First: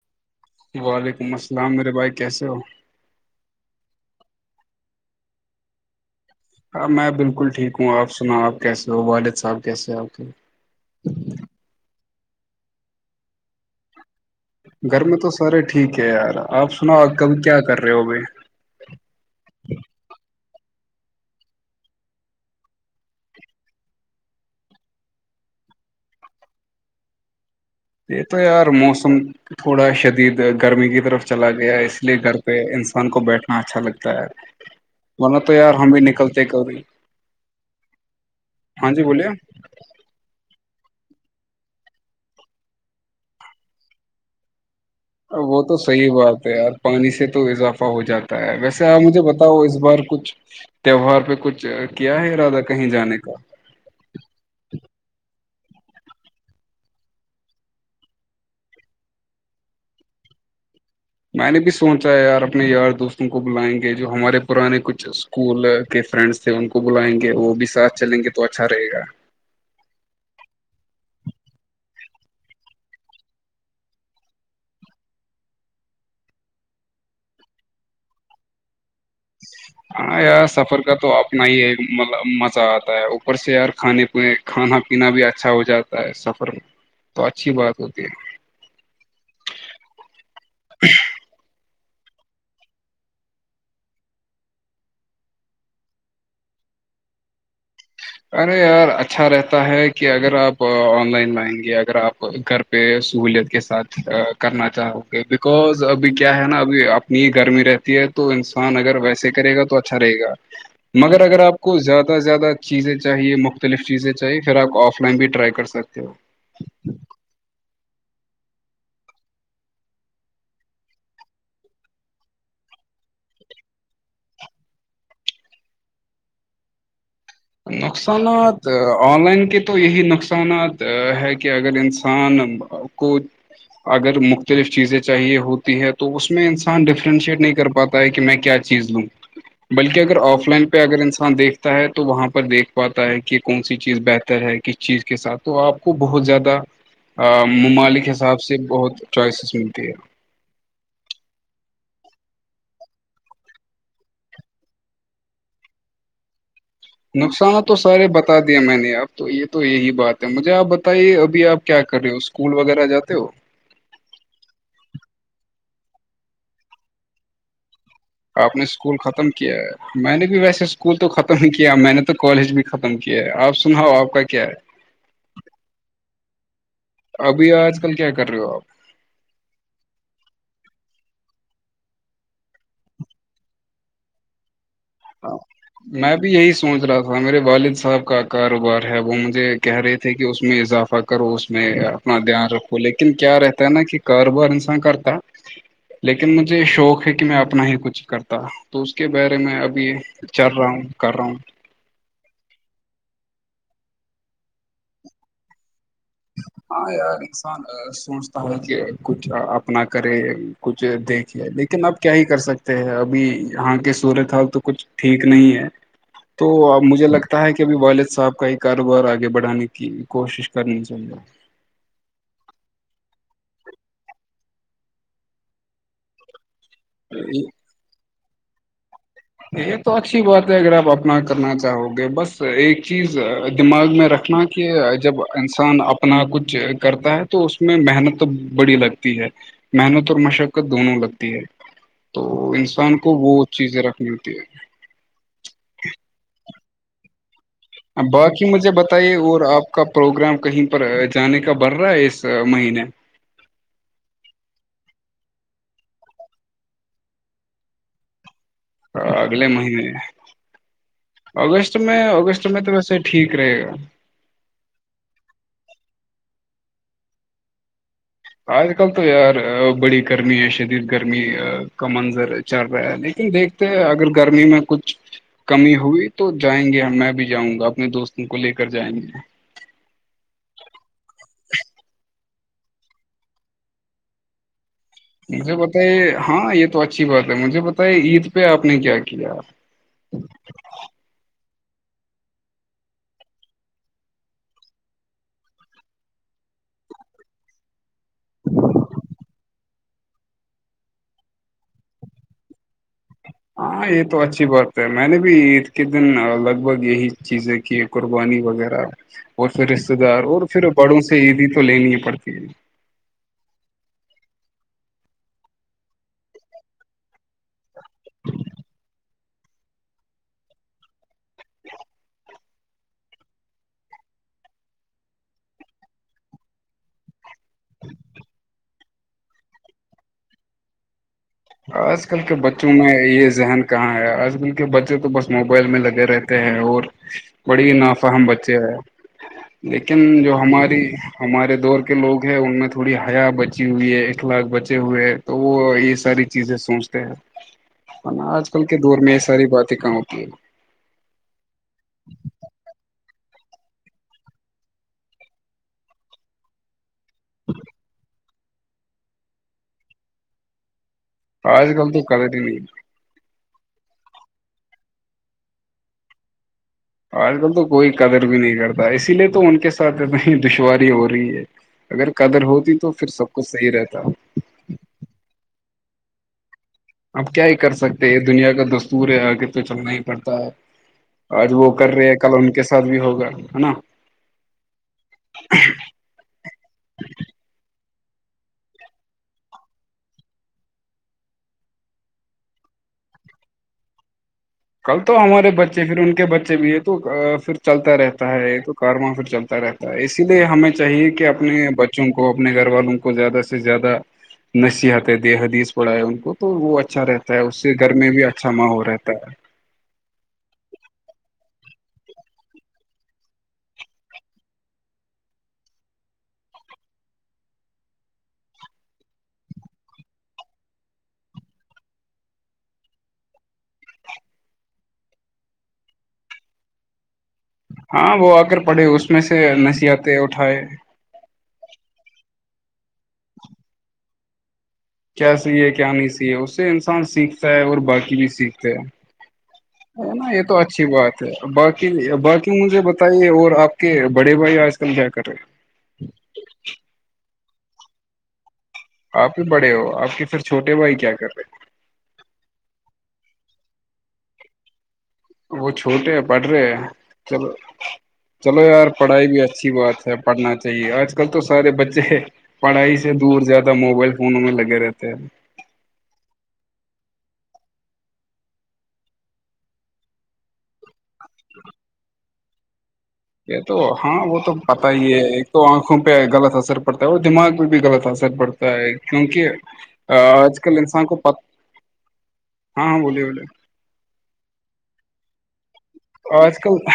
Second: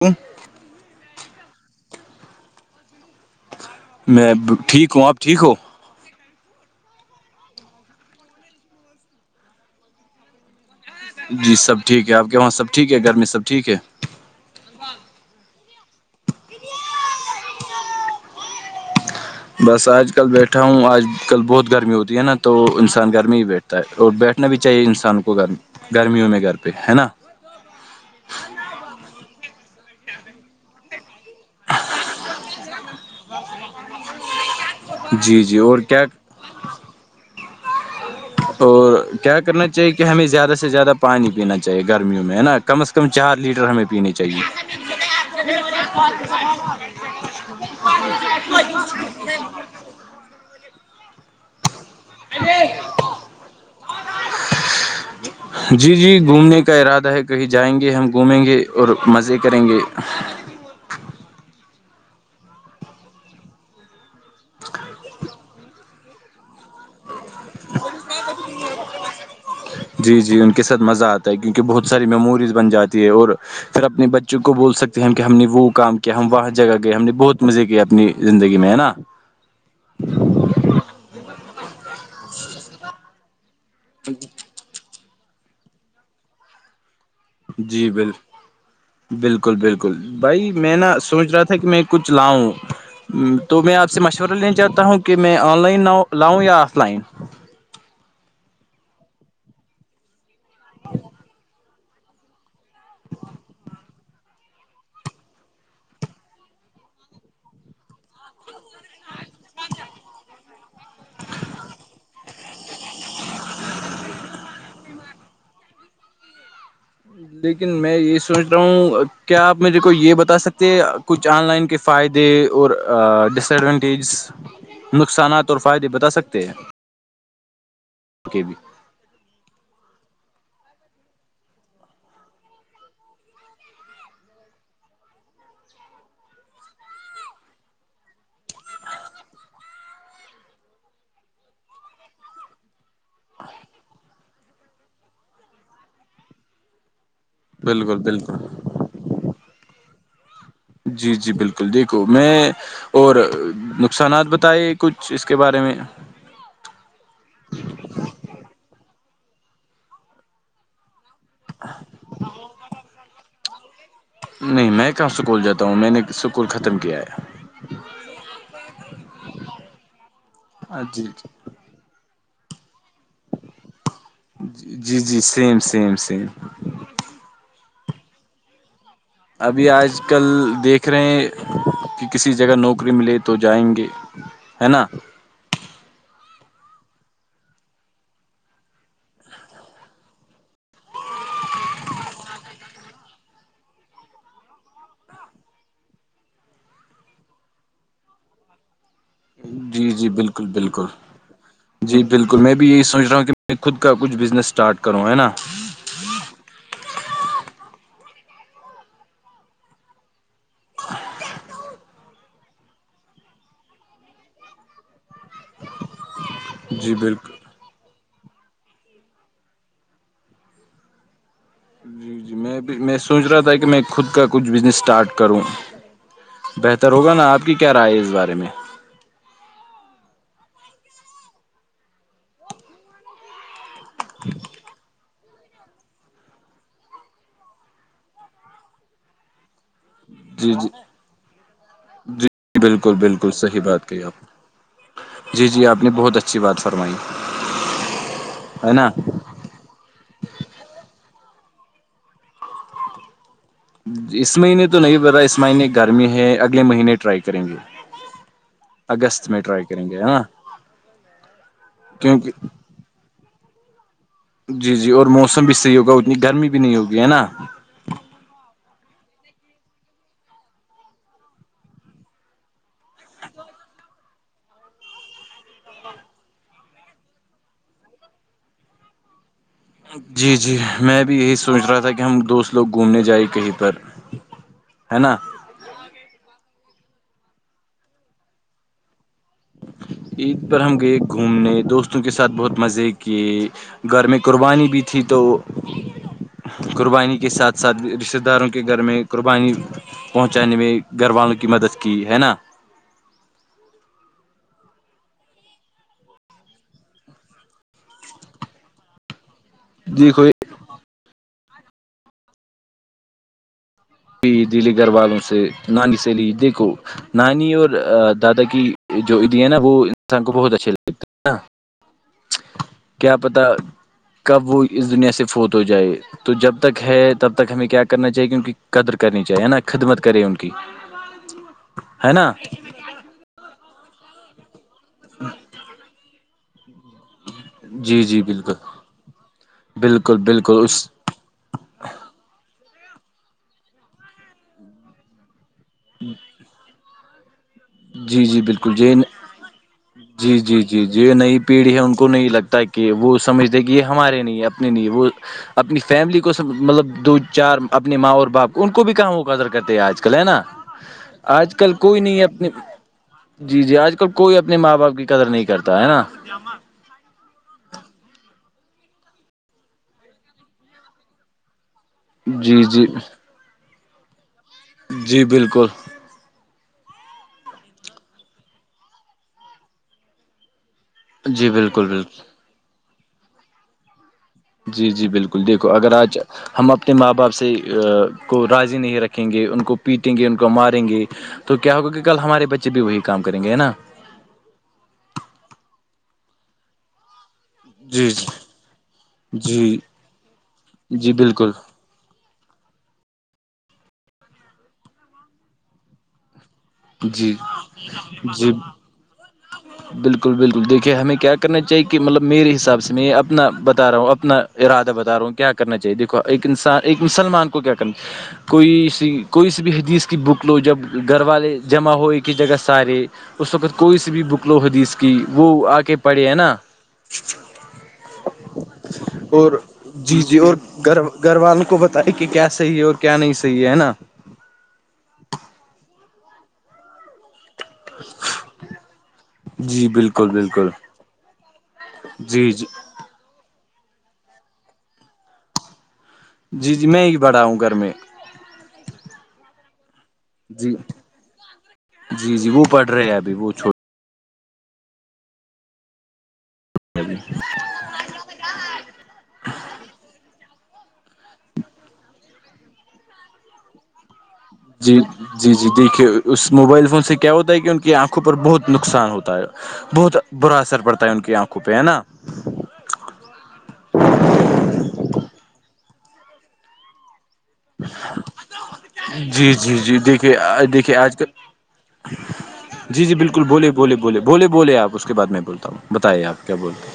ہوں [inaudible] وعلیکم السلام میرے بھائی کیسے ہو میں ٹھیک ہوں آپ ٹھیک ہو ہاں میں بالکل ٹھیک ہوں آپ سنا آپ کیسے ہو والد صاحب کیسے آپ کے جی سب ٹھیک ہے آپ کے وہاں سب ٹھیک ہے گرمی سب ٹھیک ہے گھر میں تو سارے ٹھیک ہے یار آپ سناو آ کبھی کیا کر رہے ہو بے بس آج کل بیٹھا ہوں آج کل بہت گرمی ہوتی ہے نا تو انسان گر میں ہی بیٹھا اور بیٹھنا بھی چاہیے انسان کو گ گرمیوں میں گھر پہ ہے نا یہ تو یار موسم تھوڑا شدید گرمی کی طرف چلا گیا اس لیے گر پہ انسان کو بیٹھنا اچھا لگتا ہے ورنہ جی تو جی یار اور ہم بھی کیا نکلتے کری تو جی بولیے کیا کرنا چ کہ ہمیں زیادہ سے زیادہ پانی پینا چاہیے گرمیوں میں ہے نا کم از کم چار لیٹر ہمیں پیننے چاہیے ا وہ تو صحیح بات ہے یار پانی سے تو اضافہ ہو جاتا ہے ویسے آپ مجھے بتاؤ اس بار کچھ تہوہار پہ کچھ کیا ہے ارادہ کہیں جانے کا ج [inaudible] جی جی گھومنے کا ارادہ ہے کہیں جائیں گے ہم گھومیں گے اور مزے کریں گے میں نے بھی سوچا ہے یار اپنے یار دوستوں کو بلائیں گے جو ہمارے پرانے کچھ اسکول کے فرینڈس تھے ان کو بلائیں گے وہ بھی ساتھ چلیں گے تو اچھا رہے گا جی جی ان کے ساتھ مزہ آتا ہے کیونکہ بہت ساری میموریز بن جاتی ہے اور پھر اپنے بچوں کو بول سکتے ہیں ہم کہ ہم نے وہ کام کیا ہم وہاں جگہ گئے ہم نے بہت مزے کیے اپنی زندگی میں ہے نا ہاں یار سفر کا تو اپنا ہی ہے مطلب مزہ آتا ہے اوپر سے یار کھانے پینے کھانا پینا بھی اچھا ہو جاتا ہے سفر میں تو اچھی بات جی ہوتی بال [inaudible] ہے بالکل بالکل بھائی میں نا سوچ رہا تھا کہ میں کچھ لاؤں تو میں آپ سے مشورہ لینا چاہتا ہوں کہ میں آن لائن لا لاؤں یا آف لائن ارے یار اچھا رہتا ہے کہ اگر آپ آن لائن مائیں گے اگر آپ گھرہ پہ سہولیت کے ساتھ کرنا چاہو گے بکوز ابھی کیا ہے نا ابھی اپنی ہی گرمی رہتی ہے تو انسان اگر ویسے کرے گا تو اچھا رہے گا مگر اگر آپ کو زیادہ سے زیادہ چیزیں چاہیے مختلف چیزیں چاہیے پھر آپ آف لائن بھی ٹرائی کر سکتے ہو لیکن میں یہ سوچ رہا ہوں کیا آپ مجے کو یہ بتا سکتے ہیں کچھ آن لائن کے فائدے اور ڈس ایڈوونٹیجز نقصانات اور فائدے بتا سکتے ہیں کے بھی نقصانات آن لائن کے تو یہی نقصانات ہے کہ اگر انسان کو اگر مختلف چیزیں چاہیے ہوتی ہے تو اس میں انسان ڈفرینشیٹ نہیں کر پاتا ہے کہ میں کیا چیز لوں بلکہ اگر آف لائن پہ اگر انسان دیکھتا ہے تو وہاں پر دیکھ پاتا ہے کہ کون سی چیز بہت تر ہے کس چیز کے ساتھ تو آپ کو بہت زیادہ بالکل ممالک بالکل حساب سے بہت چوائسیز ملتی ہے جی جی بالکل دیکھو میں اور نقصانات بتائے کچھ اس کے بارے میں نقصان تو سارے بتا دے میں نے اپ تو یہ تو یہی بات ہے مجھے آپ بتائیے اب اب بھی آپ کیا کر رہے ہو اسکول وغیرہ جاتے ہو نہیں میں کہاں سکول جاتا ہوں میں نے سکول ختم کیا ہے آپ نے اسکول ختم کیا ہے میں نے بھی ویسے اسکول جی تو ختم ہی کیا میں نے تو کالج بھی ختم کیا ہے آپ سناؤ آپ کا کیا ہے جی جی سیم سیم سیم ابھی آج کل کیا کر رہے ہو آپ ابھی آج کل دیکھ رہے ہیں کہ کسی جگہ نوکری ملے تو جائیں گے ہے نا ہاں [inaudible] میں بھی یہی سوچ رہا تھا میرے والد صاحب کا کاروبار ہے وہ مجھے کہہ رہے تھے کہ اس میں اضافہ کرو اس میں اپنا دھیان رکھو لیکن کیا رہتا ہے نا کہ کاروبار انسان کرتا لیکن مجھے شوق ہے کہ میں اپنا ہی کچھ کرتا تو اس کے بارے میں اب جی جی بالکل بالکل جی بالکل میں بھی یہی سوچ رہا ہوں کہ میں خود کا کچھ بزنس اسٹارٹ کروں ہے نا ہاں یار انسان [inaudible] سوچتا ہے کہ کچھ اپنا کرے کچھ دیکھے لیکن اب کیا ہی کر سکتے ابھی یہاں کے سورت حال تو کچھ ٹھیک نہیں ہے تو اب جی مجھے بالکل لگتا ہے کہ ابھی والد صاحب کا ایک کاروبار آگے بڑھانے کی کوشش کرنی چاہیے جی جی میں بھی میں سوچ رہا تھا کہ میں خود کا کچھ بزنس اسٹارٹ کروں بہتر ہوگا نا آپ کی کیا رائے ہے اس بارے میں یہ تو اچھی بات ہے اگر آپ اپنا کرنا چاہو گے بس ایک چیز دماغ میں رکھنا کہ جب انسان اپنا کچھ کرتا ہے تو اس میں محنت تو بڑی لگتی ہے محنت اور جی جی مشقت دونوں لگتی ہے جی تو بالکل انسان کو بالکل وہ صحیح چیزیں بات رکھ کہی آپ نے جی جی آپ نے بہت اچھی بات فرمائی باقی مجھے ہے نا بتائیے اور آپ کا پروگرام کہیں پر جانے کا بن رہا ہے اس مہینے اس مہینے تو نہیں ب رہا اس مہینے گرمی ہے اگلے مہینے ٹرائی کریں گے [inaudible] میں اگلے ٹرائی مہینے کریں گے ہے نا اگست میں کیونکہ اگست میں تو ویسے ٹھیک رہے گا جی جی اور موسم بھی صحیح ہوگا اتنی گرمی بھی نہیں ہوگی ہے نا آج کل تو یار بڑی گرمی ہے شدید گرمی کا منظر چل رہا ہے لیکن دیکھتے اگر گرمی میں کچھ کمی ہوئی تو جائیں گے میں بھی جاؤں گا اپنے دوستوں کو لے کر جائیں گے جی جی میں بھی یہی سوچ رہا تھا کہ ہم دوست لوگ گھومنے جائیں کہیں پر ہے نا مجھے بتائی ہاں یہ تو اچھی بات ہے مجھے بتے عید پہ آپ نے کیا کیا ایک بار ہم گئے گھومنے دوستوں کے ساتھ بہت مزے کیے گھر میں قربانی بھی تھی تو قربانی کے ساتھ ساتھ ر رشتہ داروں کے گھر میں قربانی پہنچانے میں گھر والوں کی مدد کی ہے نا ہاں یہ تو اچھی بات ہے میں نے بھی عید کے دن لگ بھگ یہی چیزیں کی قربانی وغیرہ اور پھر رشتتے دار دیکھو اور پھر بڑوں سے عیدی تو لینی ہی پڑتی ہے پ دلی گھر والوں سے نانی سےلی دیکھو نانی اور دادا کی جو عیدی ہے نا وہ انسان کو بہت اچھے لگتے ہیں نا ہاں [inaudible] کیا پتا کب وہ اس دنیا سے فوت ہو جائے تو جب تک ہے تب تک ہمیں کیا کرنا چاہیے کہ ان کی قدر کرنی چاہیے نا خدمت کرے ان کی آج ہے کل نا کے بچوں میں یہ ذہن کہاں ہے آج کل بچے تو بس موبائل میں لگے رہتے ہیں اور بڑی جی جی نافاہم بالکل بچے ہیں لیکن بالکل جو بالکل ہماری اس ہمارے دور کے لوگ ہیں ان میں تھوڑی حیا بچی ہوئی ہے اخلاق بچے ہوئے تو وہ یہ ساری چیزیں سوچتے ہیں جی نا جی آج کل بالکل کے دور میں یہ ساری باتیں کہاں ہوتی ہے جی جی جی یہ نئی پیڑھی ہے ان کو نہیں لگتا کہ وہ سمجھتے کہ یہ ہمارے نہیں ہے اپنے نہیں ہے وہ اپنی فیملی کو سب مطلب دو چار اپنی ماں اور باپ ان کو بھی کہم وہ قدر کرتے ہیں آج کل ہے نا آج کل کوئی نہیں ہےب جی جی آج کل کوئی اپنے ماں باپ کی قدر نہیں کرتا ہے نا آج کل تو کوئی قدر بھی نہیں کرتا اسی لیے تو ان کے ساتھ اتنی دشواری ہو رہی ہے اگر قدر جی ہوتی جی تو پھر سب کچھ صحیح رہتا جی بالکل اب کیا ہی کر سکتے یہ دنیا کا دستور ہے آگے تو چلنا ہی پڑتا ہے آج جی وہ بالکل کر رہے ہیں بالکل کل ان کے ساتھ بھی ہوگا ہے نا جی جی بالکل دیکھو اگر آج ہم اپنے ماں باپ سے کو راضی نہیں رکھیں گے ان کو پیٹیں گے ان کو ماریں گے تو کیا ہوگا کہ کل ہمارے بچے بھی وہی کام کریں گے ہے نا کل تو ہمارے بچے پھر ان کے بچے بھی ہے توھر چلتا جی رہتا جی ہے یہ تو کار وہاں پھر چلتا جی رہتا ہے اسی لیے ہمیں چاہیے جی کہ بالکل اپنے ب بچوں کو اپنے گھر والوں کو زیادہ سے زیادہ نصیحت ہے دے حدیث پڑھا ہے ان کو تو وہ اچا اچھا جی رہتا ہے اس سے گھر میں بھی اچھا جی ماحول رہتا ہے [unintelligible] بالکل بالکل دیکھیے ہمیں کیا کرنا چاہیے کہ مطلب میرے حساب سے میں یہ اپنا بتا رہا ہوں اپنا ارادہ بتا رہا ہوں کیا کرنا چاہیے دیکھو ایک انسان ایک مسلمان کو کیا کرنا کوئی سی کوئی س بھی حدیث کی بک لو جب گھر والے جمع ہو کہ جگہ ساری اس وقت کوئی سی بھی بکل و حدیث کی وہ آ کے پڑھے ہیں نا ہاں وہ آ کر پڑے اس میں سے اور نسی آتے جی جی اور اٹھائے گھر گھر والوں کو بتیا کہ کیا صحیح ہے اور کیا نہیں صحی ہے نا کیا سیے کیا نہیں سیے اس سے انسان سیکھتا ہے اور باقی بھی سیکھتا ہے جی نا بالکل یہ تو بالکل اچھی بات ہے باقی جی باقی جی مجھے ب بتائیے اور آپ کے بڑے بھائی آج کل کیا کر رہے ہیں جی جی میں ہی بڑا ہوں گھر میں آپ ہی بڑے ہو آپ کے پھر چھوٹے جی بھائی کیا کر رہے جی جی وہ پڑھ رہے ابھی وہ چھوٹ وہ چھوٹے پڑ رہے چلو چلو یار پڑھائی بھی اچھی بات ہے پڑھنا چاہیے آج کل تو سارے بچے پڑھائی سے دور زیادہ موبائل فونوں میں لگ جی جی جی دیکھیے اس موبائل فون سے کیا ہوتا ہے کہ ان کی آنکھوں پر بہت نقصان ہوتا ہے بہت برا اثر پڑتا ہے ان کی آنکھوں پہ ہے نا یہ تو ہاں وہ تو پتا ہی ہے ایک تو آنکھوں پہ غلط اثر پڑتا ہے وہ دماغ بھی غلط اثر پڑتا ہے کیونکہ جی جی جی دیکھیے آج کل دیکھیے انسان کو آج کل پ جی جی بالکل بولے بولے بولے بھولے بولے آپ اس کے بعد میں بولتا ہوں بتائیے آپ کیا آج کل بولتے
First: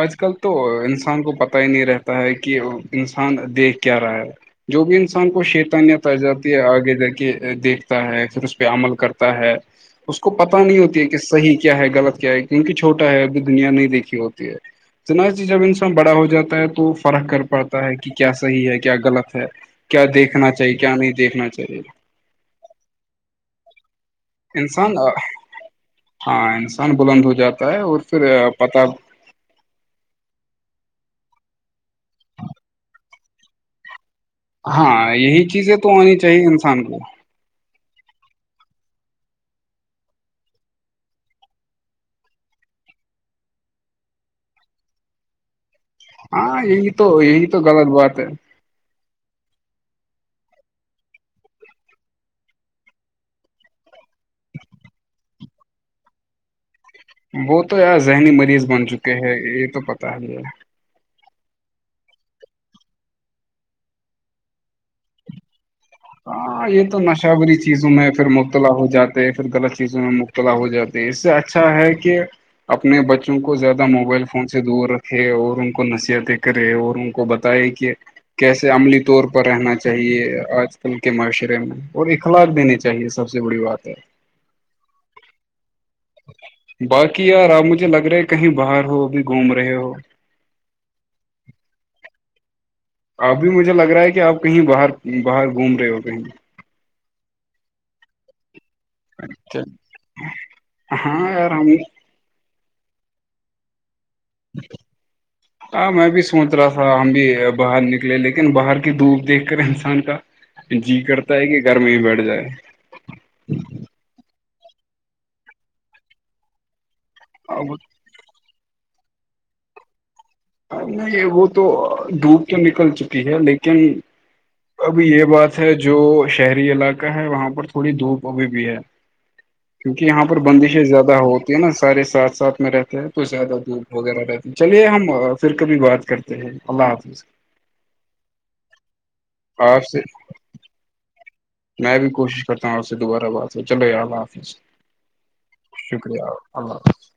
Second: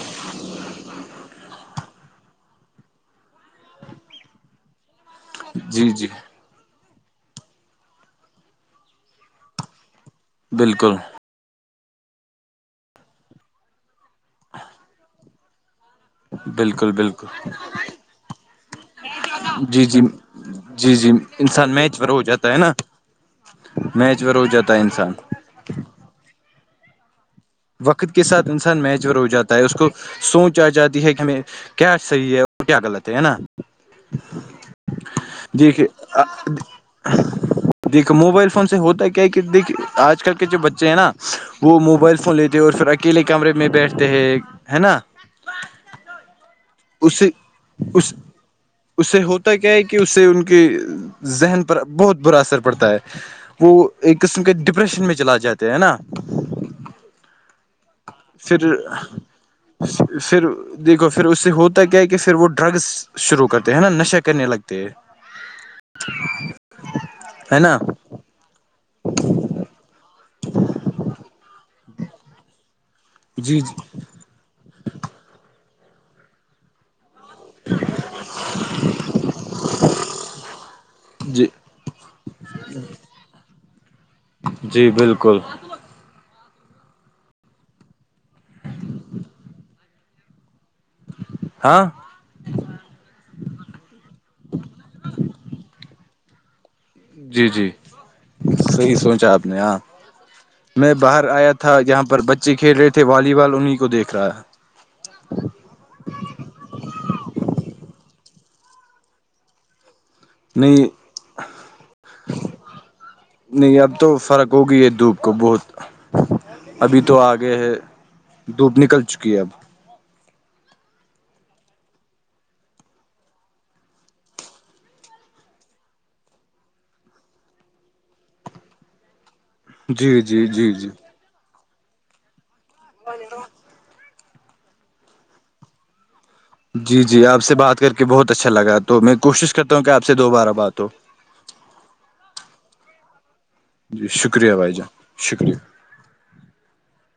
آج کل تو انسان کو پتا ہی نہیں رہتا ہے کہ انسان دیکھ کیا رہا ہے جو بھی انسان کو ہیں؟ شیطان جی جی تاعجر آگے جا کے دیکھتا ہے پھر اس پہ عمل کرتا ہے اس کو پتا نہیں بالکل ہوتی ہے کہ صیح کیا ہے غلط کیا ہے کیونک چھوٹا ہے دنیا نہیں دیکھی ہوتی ہے تونا چیز اب ان بڑا ہو جاتا ہے تو بالکل بالکل فرق کر پاتا ہے کہ کیا صحیح ہے کیا غلط ہے جی جی کیا دیکھ دیکھنا چاہیے کیا جی جی نہیں دیکھنا انسان چاہیے میچ پر ہو جاتا ہے نا میچ و [inaudible] انسان ہاں انسان بلند ہو جاتا ہے اور وقت کے ساتھ پھر پت انسان میچ ور ہو جاتا ہے اس کو سوچ آ جاتی ہے کہ ہمیں کیا صحیح ہے اور کیا غط ہے ہے نا ہاں یہی جی چیزیں کہ تو آنی چاہیے انسان کو [inaudible] دیکو موبائل فون سے ہوتا کیا ہے کہ دیک آج کل کے جو بچے ہیں نا وہ موبائل فون لیتے اور پھر اکیلے کمرے میں بیٹھتے ہیں ہے نا ہاں یہی تو اس سے یہی تو غلط اس بات ہے اس سے ہوتا کیا ہے کہ اس سے ان کے ذہن پر بہت برا اثر پڑتا ہے وہ ایک قسم کے ڈپریشن میں چلا جاتے ہے نا وہ تو یار ذہنی مریض پھر بن چکے ہے یہ تو پت ہی ہے پھر دیکھو پھر اس سے ہوتا کیا ہے کہ پھر وہ ڈرگس شروع کرتے ہیں نا نشہ کرنے لگتے ہے ہاں [inaudible] ہاں یہ تو نشہورری چیزوں میں پھر مبتلا ہو جاتے پھر غلط چیزوں میں مبتد ہو جاتی اس سے اچھا ہے کہ اپنے بچوں کو جی زیادہ موبائل فون سے دور رکھے اور ان کو نصیحتیں کرے اور ان کو ب ہے کہ کیسے عملی طور پر رہنا چاہیے آج کے جی معاشرے میں اور اخلاق دینی چاہیے سب سے بڑی بات ہے جی بالکل باقی یار آپ مجھے لگ رہا ہے کہیں باہر ہو اب گھوم رہے ہو ہاں اب بھی مجھے لگ رہا ہے کہ آپ کہیں باہر باہر گھوم رہے ہو کہیں جی جی صحیح سوچا آپ نے اچھا ہاں میں باہر ہاں یار آیا ہم تھا جہاں پر بچے بچے کھیل رہے تھے والی بال انہیں کویکھ رہا ہے [inaudible] ہاں میں بھی سوچ رہا تھا ہم بھی باہر نکلے لیکن باہر کی دھوپ دیکھ کر انسان کا نہیں جی کرتا ہے کہ گھر میں ہی بیٹھ جائے نہیں اب تو فرق ہوگی ہے دھوپ کو بہت ابھی تو آگے ہے دھوپ نکل چکی ہے اب نہیں وہ تو ڈوب تو نکل چکی ہے لیکن ابھی یہ بات ہے جو شہری علاقہ ہے وہاں پر تھوڑی دھوپ ابھی بھی ہے ہ [inaudible] کیونکہ یہاں پر بندشیں زیادہ ہو نا سارے ساتھ ساتھ میں رہتے ہیں تو زیادہ دور وغیرہ رہتے چلیے ہم پھر کبھی بات کرتے ہیں اللہ جی جی حافظ آپ سے بات کر کے بہت اچھا لگا تو میں کوشش کرتا ہوں کہ آپ سے دوبارہ بات ہو میں بھی کوشش کرتا ہوں آپ سے دوبارہ بات ہو چلو جی اللہ شکریہ حافظ بھائی جان شکریہ شکریہ اللہ حافظ